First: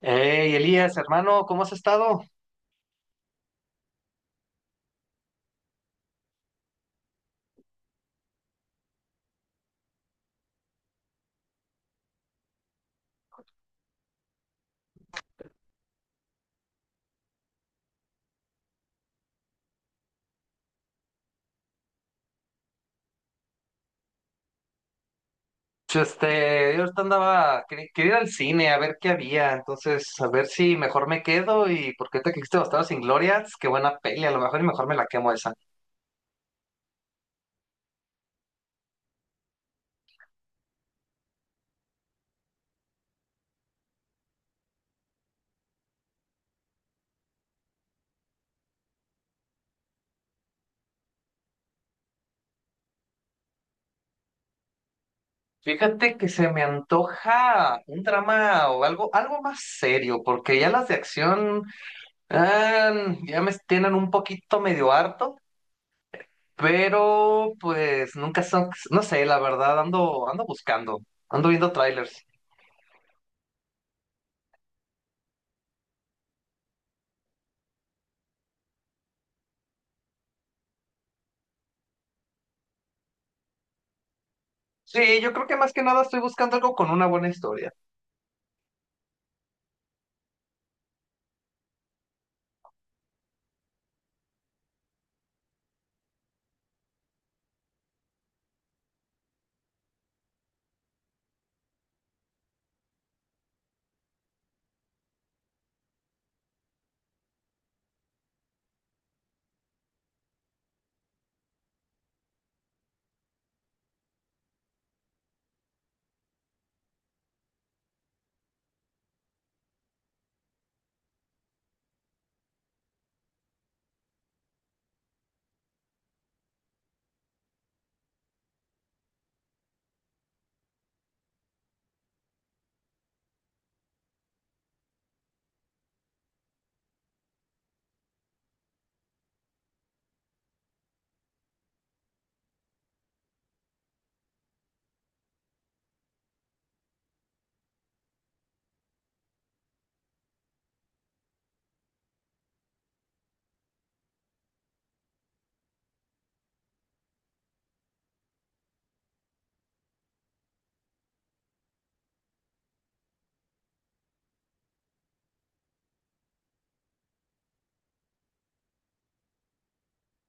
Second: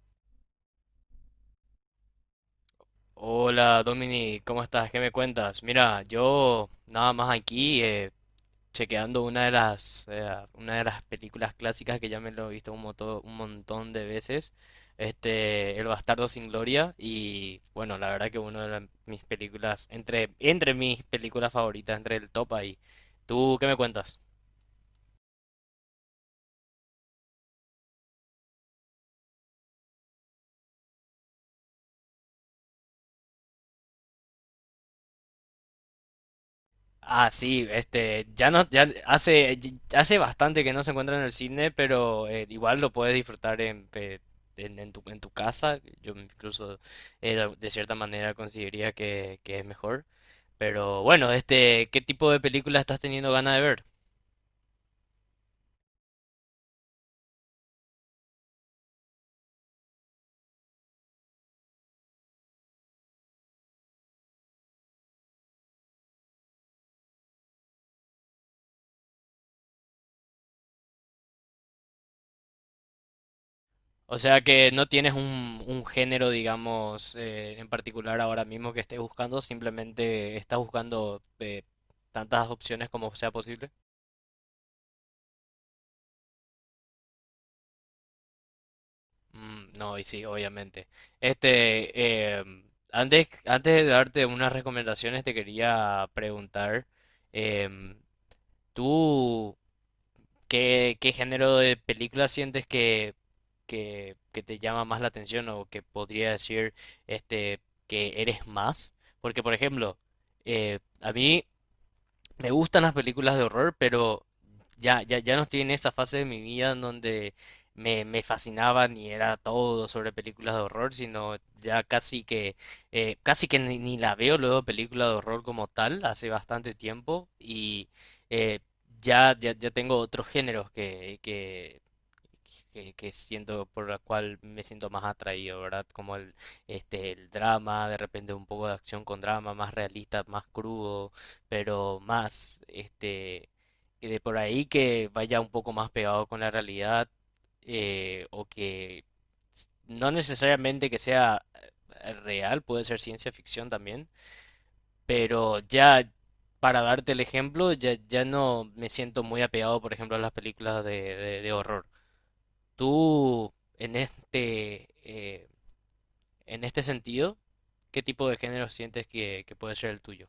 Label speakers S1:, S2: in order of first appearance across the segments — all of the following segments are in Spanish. S1: Hey, Elías, hermano, ¿cómo has estado?
S2: Hola Domini, ¿cómo estás? ¿Qué me cuentas? Mira, yo nada más aquí chequeando una de las películas clásicas que ya me lo he visto un montón de veces, este El Bastardo sin Gloria y bueno, la verdad que mis películas entre mis películas favoritas, entre el top ahí. ¿Tú qué me cuentas?
S1: Pues, yo ahorita andaba, quería ir al cine a ver qué había, entonces a ver si mejor me quedo y porque te quisiste Bastardos sin Glorias, qué buena peli, a lo mejor y mejor me la quemo esa.
S2: Ah, sí, este, ya no, ya hace, hace bastante que no se encuentra en el cine, pero igual lo puedes disfrutar en tu casa. Yo incluso de cierta manera consideraría que es mejor. Pero bueno, este, ¿qué tipo de película estás teniendo ganas de ver?
S1: Fíjate que se me antoja un drama o algo, algo más serio, porque ya las de acción ah, ya me tienen un poquito medio harto, pero pues nunca son, no sé, la verdad, ando buscando, ando viendo trailers.
S2: O sea que no tienes un género, digamos, en particular ahora mismo que estés buscando, simplemente estás buscando tantas opciones como sea posible.
S1: Sí, yo creo que más que nada estoy buscando algo con una buena historia.
S2: Mm, no, y sí, obviamente. Este, antes, antes de darte unas recomendaciones, te quería preguntar, em, ¿tú qué, qué género de película sientes que te llama más la atención o que podría decir este, que eres más? Porque, por ejemplo, a mí me gustan las películas de horror, pero ya, ya, ya no estoy en esa fase de mi vida en donde me fascinaban y era todo sobre películas de horror, sino ya casi que ni, ni la veo luego película de horror como tal, hace bastante tiempo, y eh, ya, ya, ya tengo otros géneros que siento por la cual me siento más atraído, ¿verdad? Como el, este, el drama, de repente un poco de acción con drama, más realista, más crudo, pero más, este, que de por ahí que vaya un poco más pegado con la realidad o que no necesariamente que sea real, puede ser ciencia ficción también, pero ya para darte el ejemplo, ya, ya no me siento muy apegado, por ejemplo, a las películas de, de horror. Tú, en este, eh, en este sentido, ¿qué tipo de género sientes que puede ser el tuyo?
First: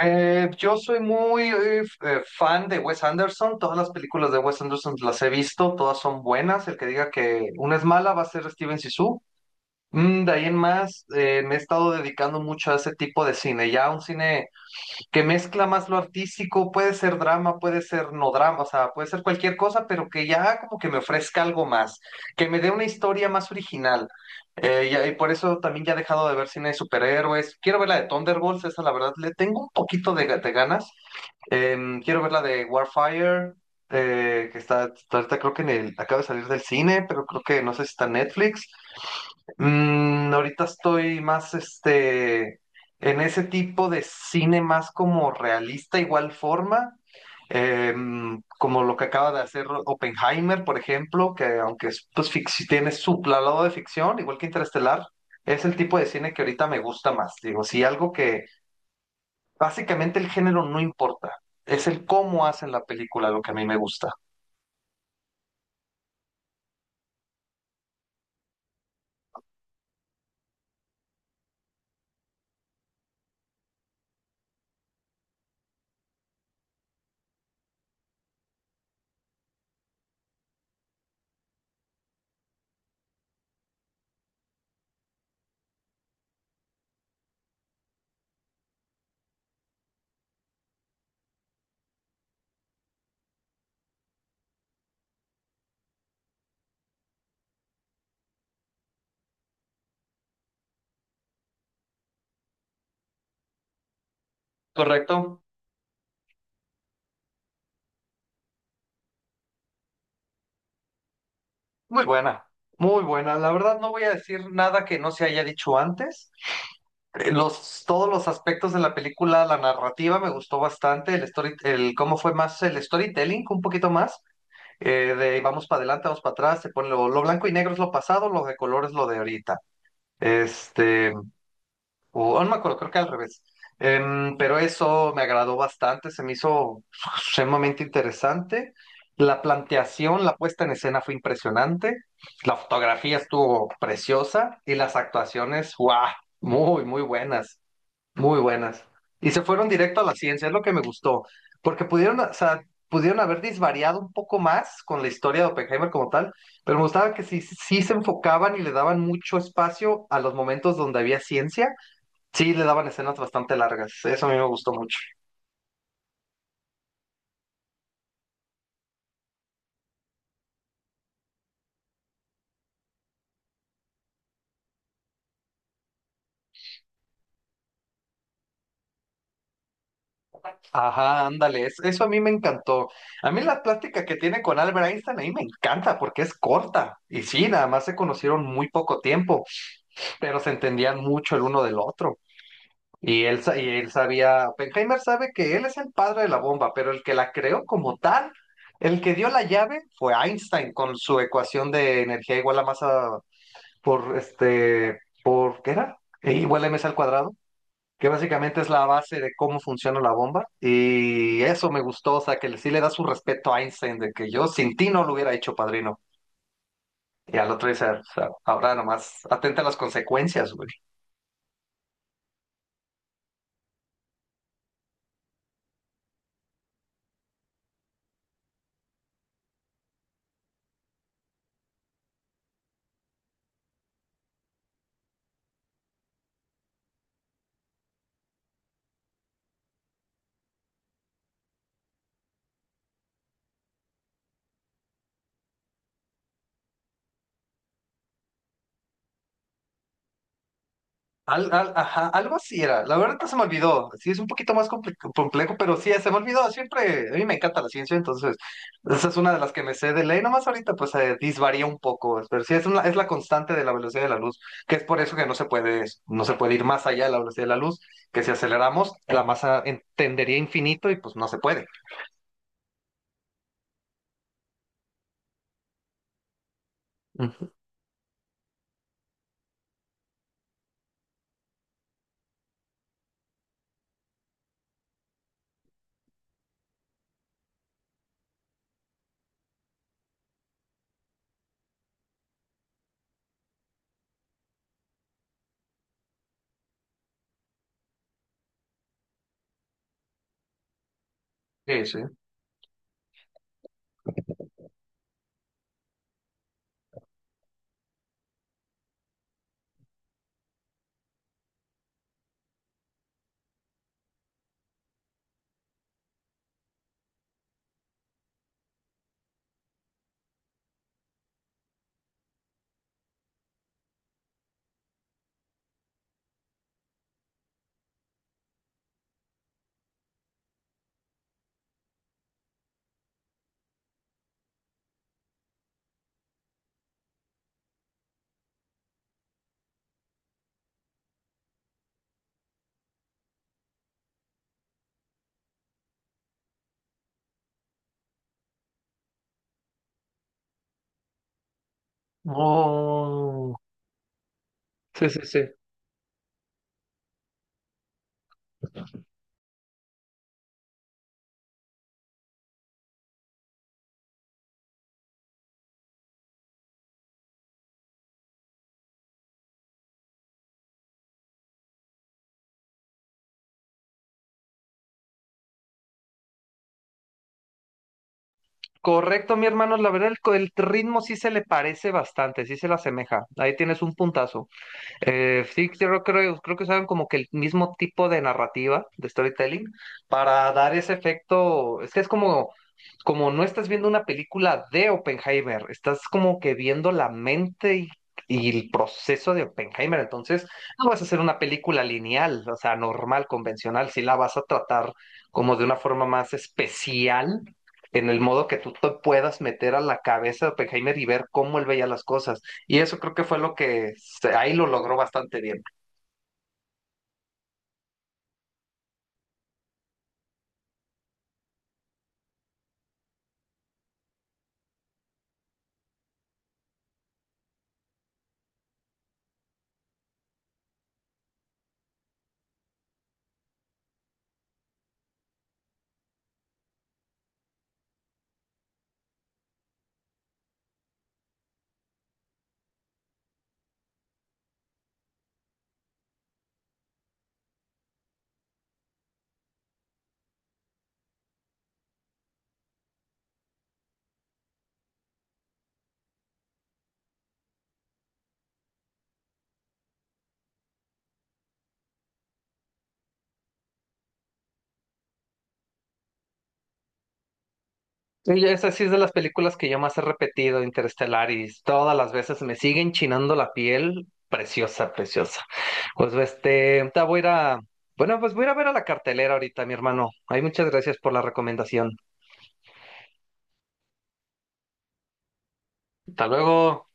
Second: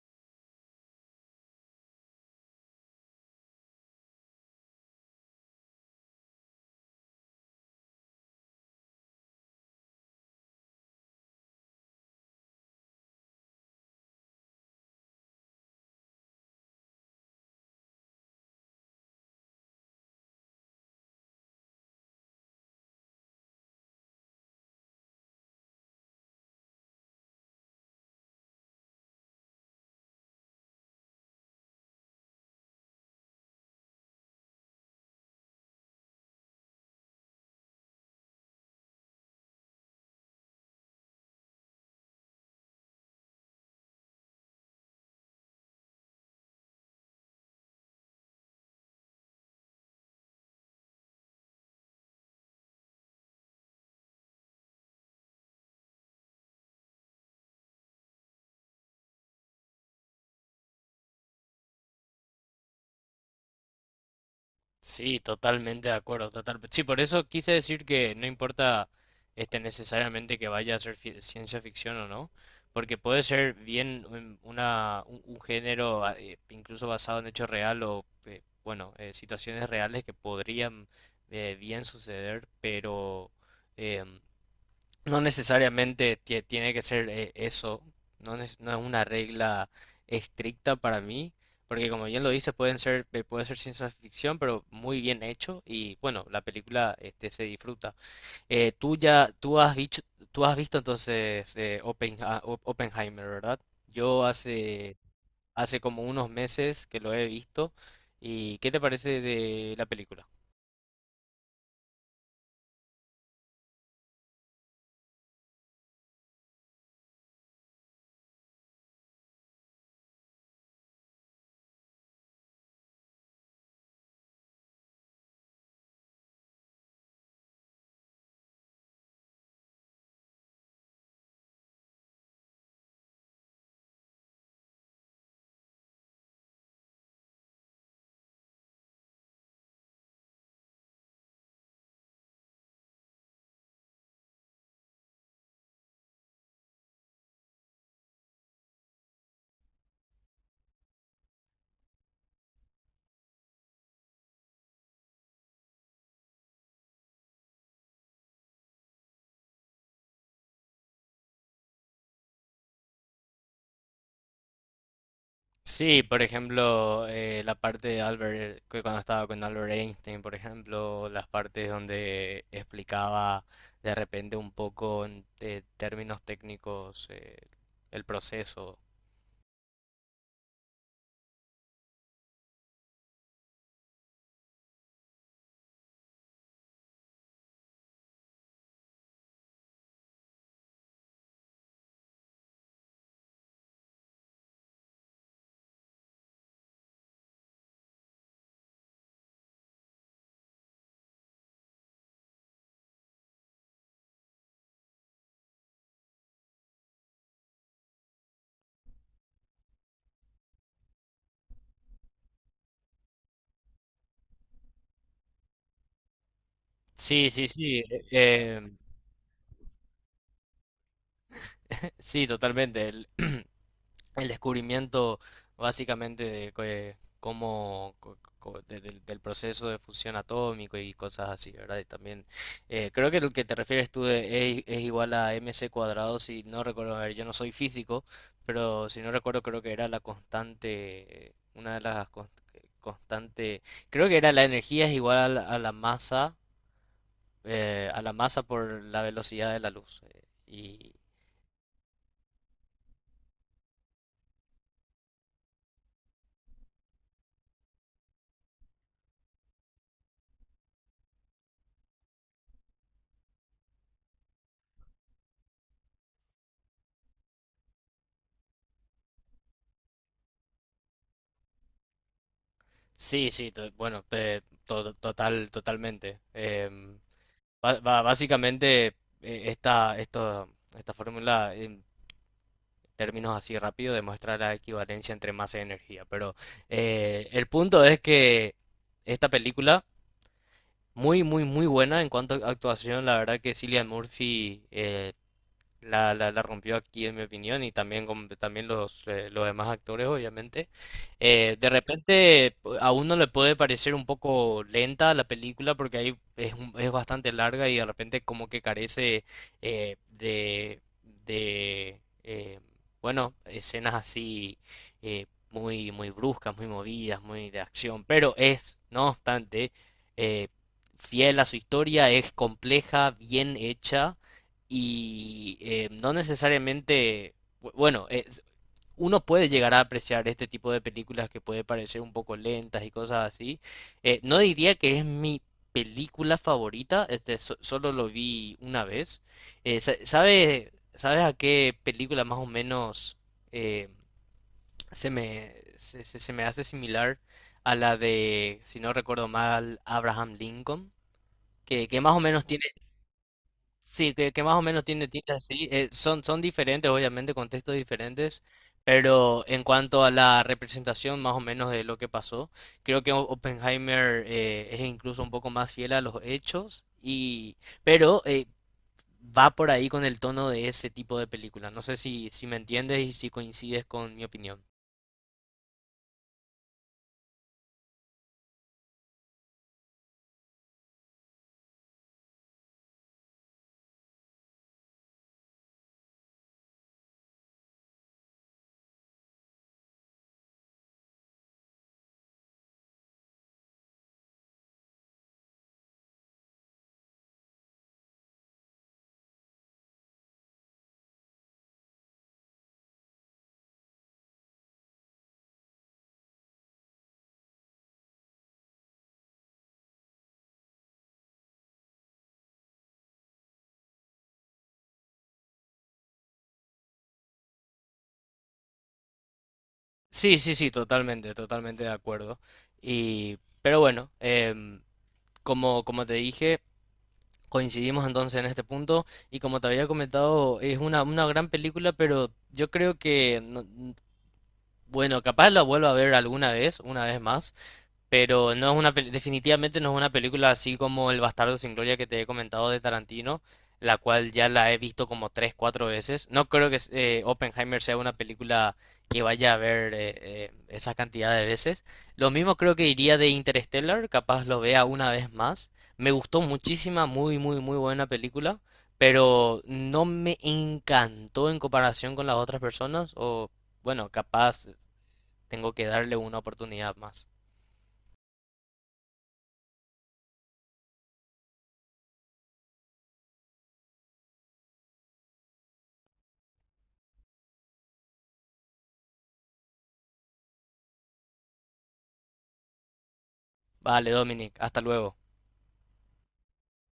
S1: Yo soy muy fan de Wes Anderson, todas las películas de Wes Anderson las he visto, todas son buenas, el que diga que una es mala va a ser Steven Sisu. Mm, de ahí en más, me he estado dedicando mucho a ese tipo de cine, ya un cine que mezcla más lo artístico, puede ser drama, puede ser no drama, o sea, puede ser cualquier cosa, pero que ya como que me ofrezca algo más, que me dé una historia más original. Y por eso también ya he dejado de ver cine de superhéroes. Quiero ver la de Thunderbolts, esa la verdad le tengo un poquito de ganas. Quiero ver la de Warfire, que está ahorita creo que en el, acaba de salir del cine, pero creo que no sé si está en Netflix. Mm, ahorita estoy más en ese tipo de cine más como realista, igual forma, como lo que acaba de hacer Oppenheimer, por ejemplo, que aunque es, pues, si tiene su lado de ficción, igual que Interestelar, es el tipo de cine que ahorita me gusta más. Digo, sí, algo que básicamente el género no importa, es el cómo hacen la película lo que a mí me gusta.
S2: Sí, totalmente de acuerdo, total. Sí, por eso quise decir que no importa este necesariamente que vaya a ser ciencia ficción o no, porque puede ser bien una un género ah, incluso basado en hechos real o bueno, situaciones reales que podrían bien suceder, pero em, no necesariamente tiene que ser eso, no, no es una regla estricta para mí, porque como bien lo dice, pueden ser, puede ser ciencia ficción, pero muy bien hecho y bueno, la película este, se disfruta. Tú ya, tú has visto entonces Oppenheimer, ¿verdad? Yo hace,
S1: ¿Correcto?
S2: hace como unos meses que lo he visto y ¿qué te parece de la película?
S1: Muy buena, muy buena. La verdad no voy a decir nada que no se haya dicho antes. Todos los aspectos de la película, la narrativa me gustó bastante, el story, el cómo fue más el storytelling, un poquito más, de vamos para adelante, vamos para atrás, se pone lo blanco y negro es lo pasado, lo de color es lo de ahorita. Este, o no me acuerdo, creo que al revés. Pero eso me agradó bastante, se me hizo sumamente interesante. La planteación, la puesta en escena fue impresionante, la fotografía estuvo preciosa y las actuaciones, ¡guau! Muy, muy buenas. Muy buenas. Y se fueron directo a la ciencia, es lo que me gustó, porque pudieron, o sea, pudieron haber disvariado un poco más con la historia de Oppenheimer como tal, pero me gustaba que sí, sí se enfocaban y le daban mucho espacio a los momentos donde había ciencia, sí le daban escenas bastante largas, eso a mí me gustó mucho.
S2: Sí, por ejemplo, la parte de Albert, que cuando estaba con Albert Einstein, por ejemplo, las partes donde explicaba de repente un poco en términos técnicos el proceso.
S1: Ajá, ándale, eso a mí me encantó. A mí la plática que tiene con Albert Einstein ahí me encanta porque es corta, y sí, nada más se conocieron muy poco tiempo, pero se entendían mucho el uno del otro. Y él sabía, Oppenheimer sabe que él es el padre de la bomba, pero el que la creó como tal, el que dio la llave fue Einstein con su ecuación de energía igual a masa ¿qué era? E igual a mc al cuadrado, que básicamente es la base de cómo funciona la bomba. Y eso me gustó, o sea, que sí le da su respeto a Einstein de que yo sin ti no lo hubiera hecho, padrino.
S2: Sí,
S1: Y
S2: sí,
S1: al otro
S2: sí.
S1: dice, o sea,
S2: eh, em,
S1: ahora nomás atenta a las consecuencias, güey.
S2: Sí, totalmente. El, el descubrimiento básicamente de cómo del proceso de fusión atómico y cosas así, ¿verdad? Y también creo que lo que te refieres tú de es igual a mc cuadrado, si no recuerdo, a ver, yo no soy físico, pero si no recuerdo creo que era la constante, una de las constantes creo que era la energía es igual a la masa por la velocidad de la luz. Eh, y
S1: Ajá, algo así era. La verdad no se me olvidó. Sí, es un poquito más complejo, pero sí, se me olvidó. Siempre, a mí me encanta la ciencia, entonces esa es una de las que me sé de ley. Nomás ahorita pues disvaría un poco, pero sí, es, es la constante de la velocidad de la luz, que es por eso que no se puede, no se puede ir más allá de la velocidad de la luz, que si aceleramos, la masa entendería infinito y pues no se puede.
S2: sí, sí, bueno, total, totalmente.
S1: Ujú.
S2: Básicamente, esta, esta fórmula, en términos así rápido, demuestra la equivalencia entre masa y energía. Pero el punto es que esta película, muy, muy, muy buena en cuanto a actuación, la verdad que Cillian Murphy la, la, la rompió aquí, en mi opinión, y también, con, también los demás actores, obviamente. De
S1: Sí, sí.
S2: repente, a uno le puede parecer un poco lenta la película porque ahí es, es bastante larga y de repente, como que carece eh, de, de bueno, escenas así muy, muy bruscas, muy movidas, muy de acción, pero es, no obstante, eh, fiel a su historia, es compleja, bien hecha y no necesariamente, bueno, uno puede llegar a apreciar este tipo de películas que puede parecer un poco lentas y cosas así. No diría que es mi película favorita, este, solo lo vi una vez. ¿Sabes a qué película más o menos eh, se me, se, se me hace similar a la de, si no recuerdo mal, Abraham Lincoln? Que más o menos
S1: Oh,
S2: sí, que más o menos tiene
S1: sí, sí,
S2: tinta
S1: sí.
S2: así. Eh, son, son diferentes, obviamente, contextos diferentes, pero en cuanto a la representación más o menos de lo que pasó, creo que Oppenheimer es incluso un poco más fiel a los hechos, y, pero va por ahí con el tono de ese tipo de película. No sé si, si me entiendes y si coincides con mi opinión.
S1: Correcto, mi hermano, la verdad el ritmo sí se le parece bastante, sí se le asemeja. Ahí tienes un puntazo. Sí, yo creo, creo que usaron como que el mismo tipo de narrativa, de storytelling, para dar ese efecto. Es que es como, como no estás viendo una película de Oppenheimer, estás como que viendo la mente y el proceso de Oppenheimer. Entonces, no vas a hacer una película lineal, o sea, normal, convencional, si la vas a tratar como de una forma más especial. En el modo que tú te puedas meter a la cabeza de Oppenheimer y ver cómo él veía las cosas. Y eso creo que fue lo que ahí lo logró bastante bien.
S2: Sí, sí, sí, totalmente, totalmente de acuerdo. Y, pero bueno, como, como te dije... Coincidimos entonces en este punto y como te había comentado, es una gran película, pero yo creo que, no- bueno, capaz la vuelva a ver alguna vez, una vez más. Pero no es una definitivamente no es una película así como El Bastardo sin Gloria que te he comentado de Tarantino, la cual ya la he visto como tres, cuatro veces. No creo que Oppenheimer sea una película que vaya a ver esa cantidad de veces. Lo mismo creo que diría de Interstellar, capaz lo vea una vez más. Me gustó muchísima, muy, muy, muy buena película, pero no me encantó en comparación con las otras personas, o bueno, capaz tengo que darle una oportunidad más.
S1: Y esa sí es de las películas que yo más he repetido, Interestelar, y todas las veces me siguen chinando la piel. Preciosa, preciosa. Pues este, ahorita voy a ir a, bueno, pues voy a ir a ver a la cartelera ahorita, mi hermano. Ay, muchas gracias por la recomendación.
S2: Vale, Dominic, hasta luego.
S1: Hasta luego.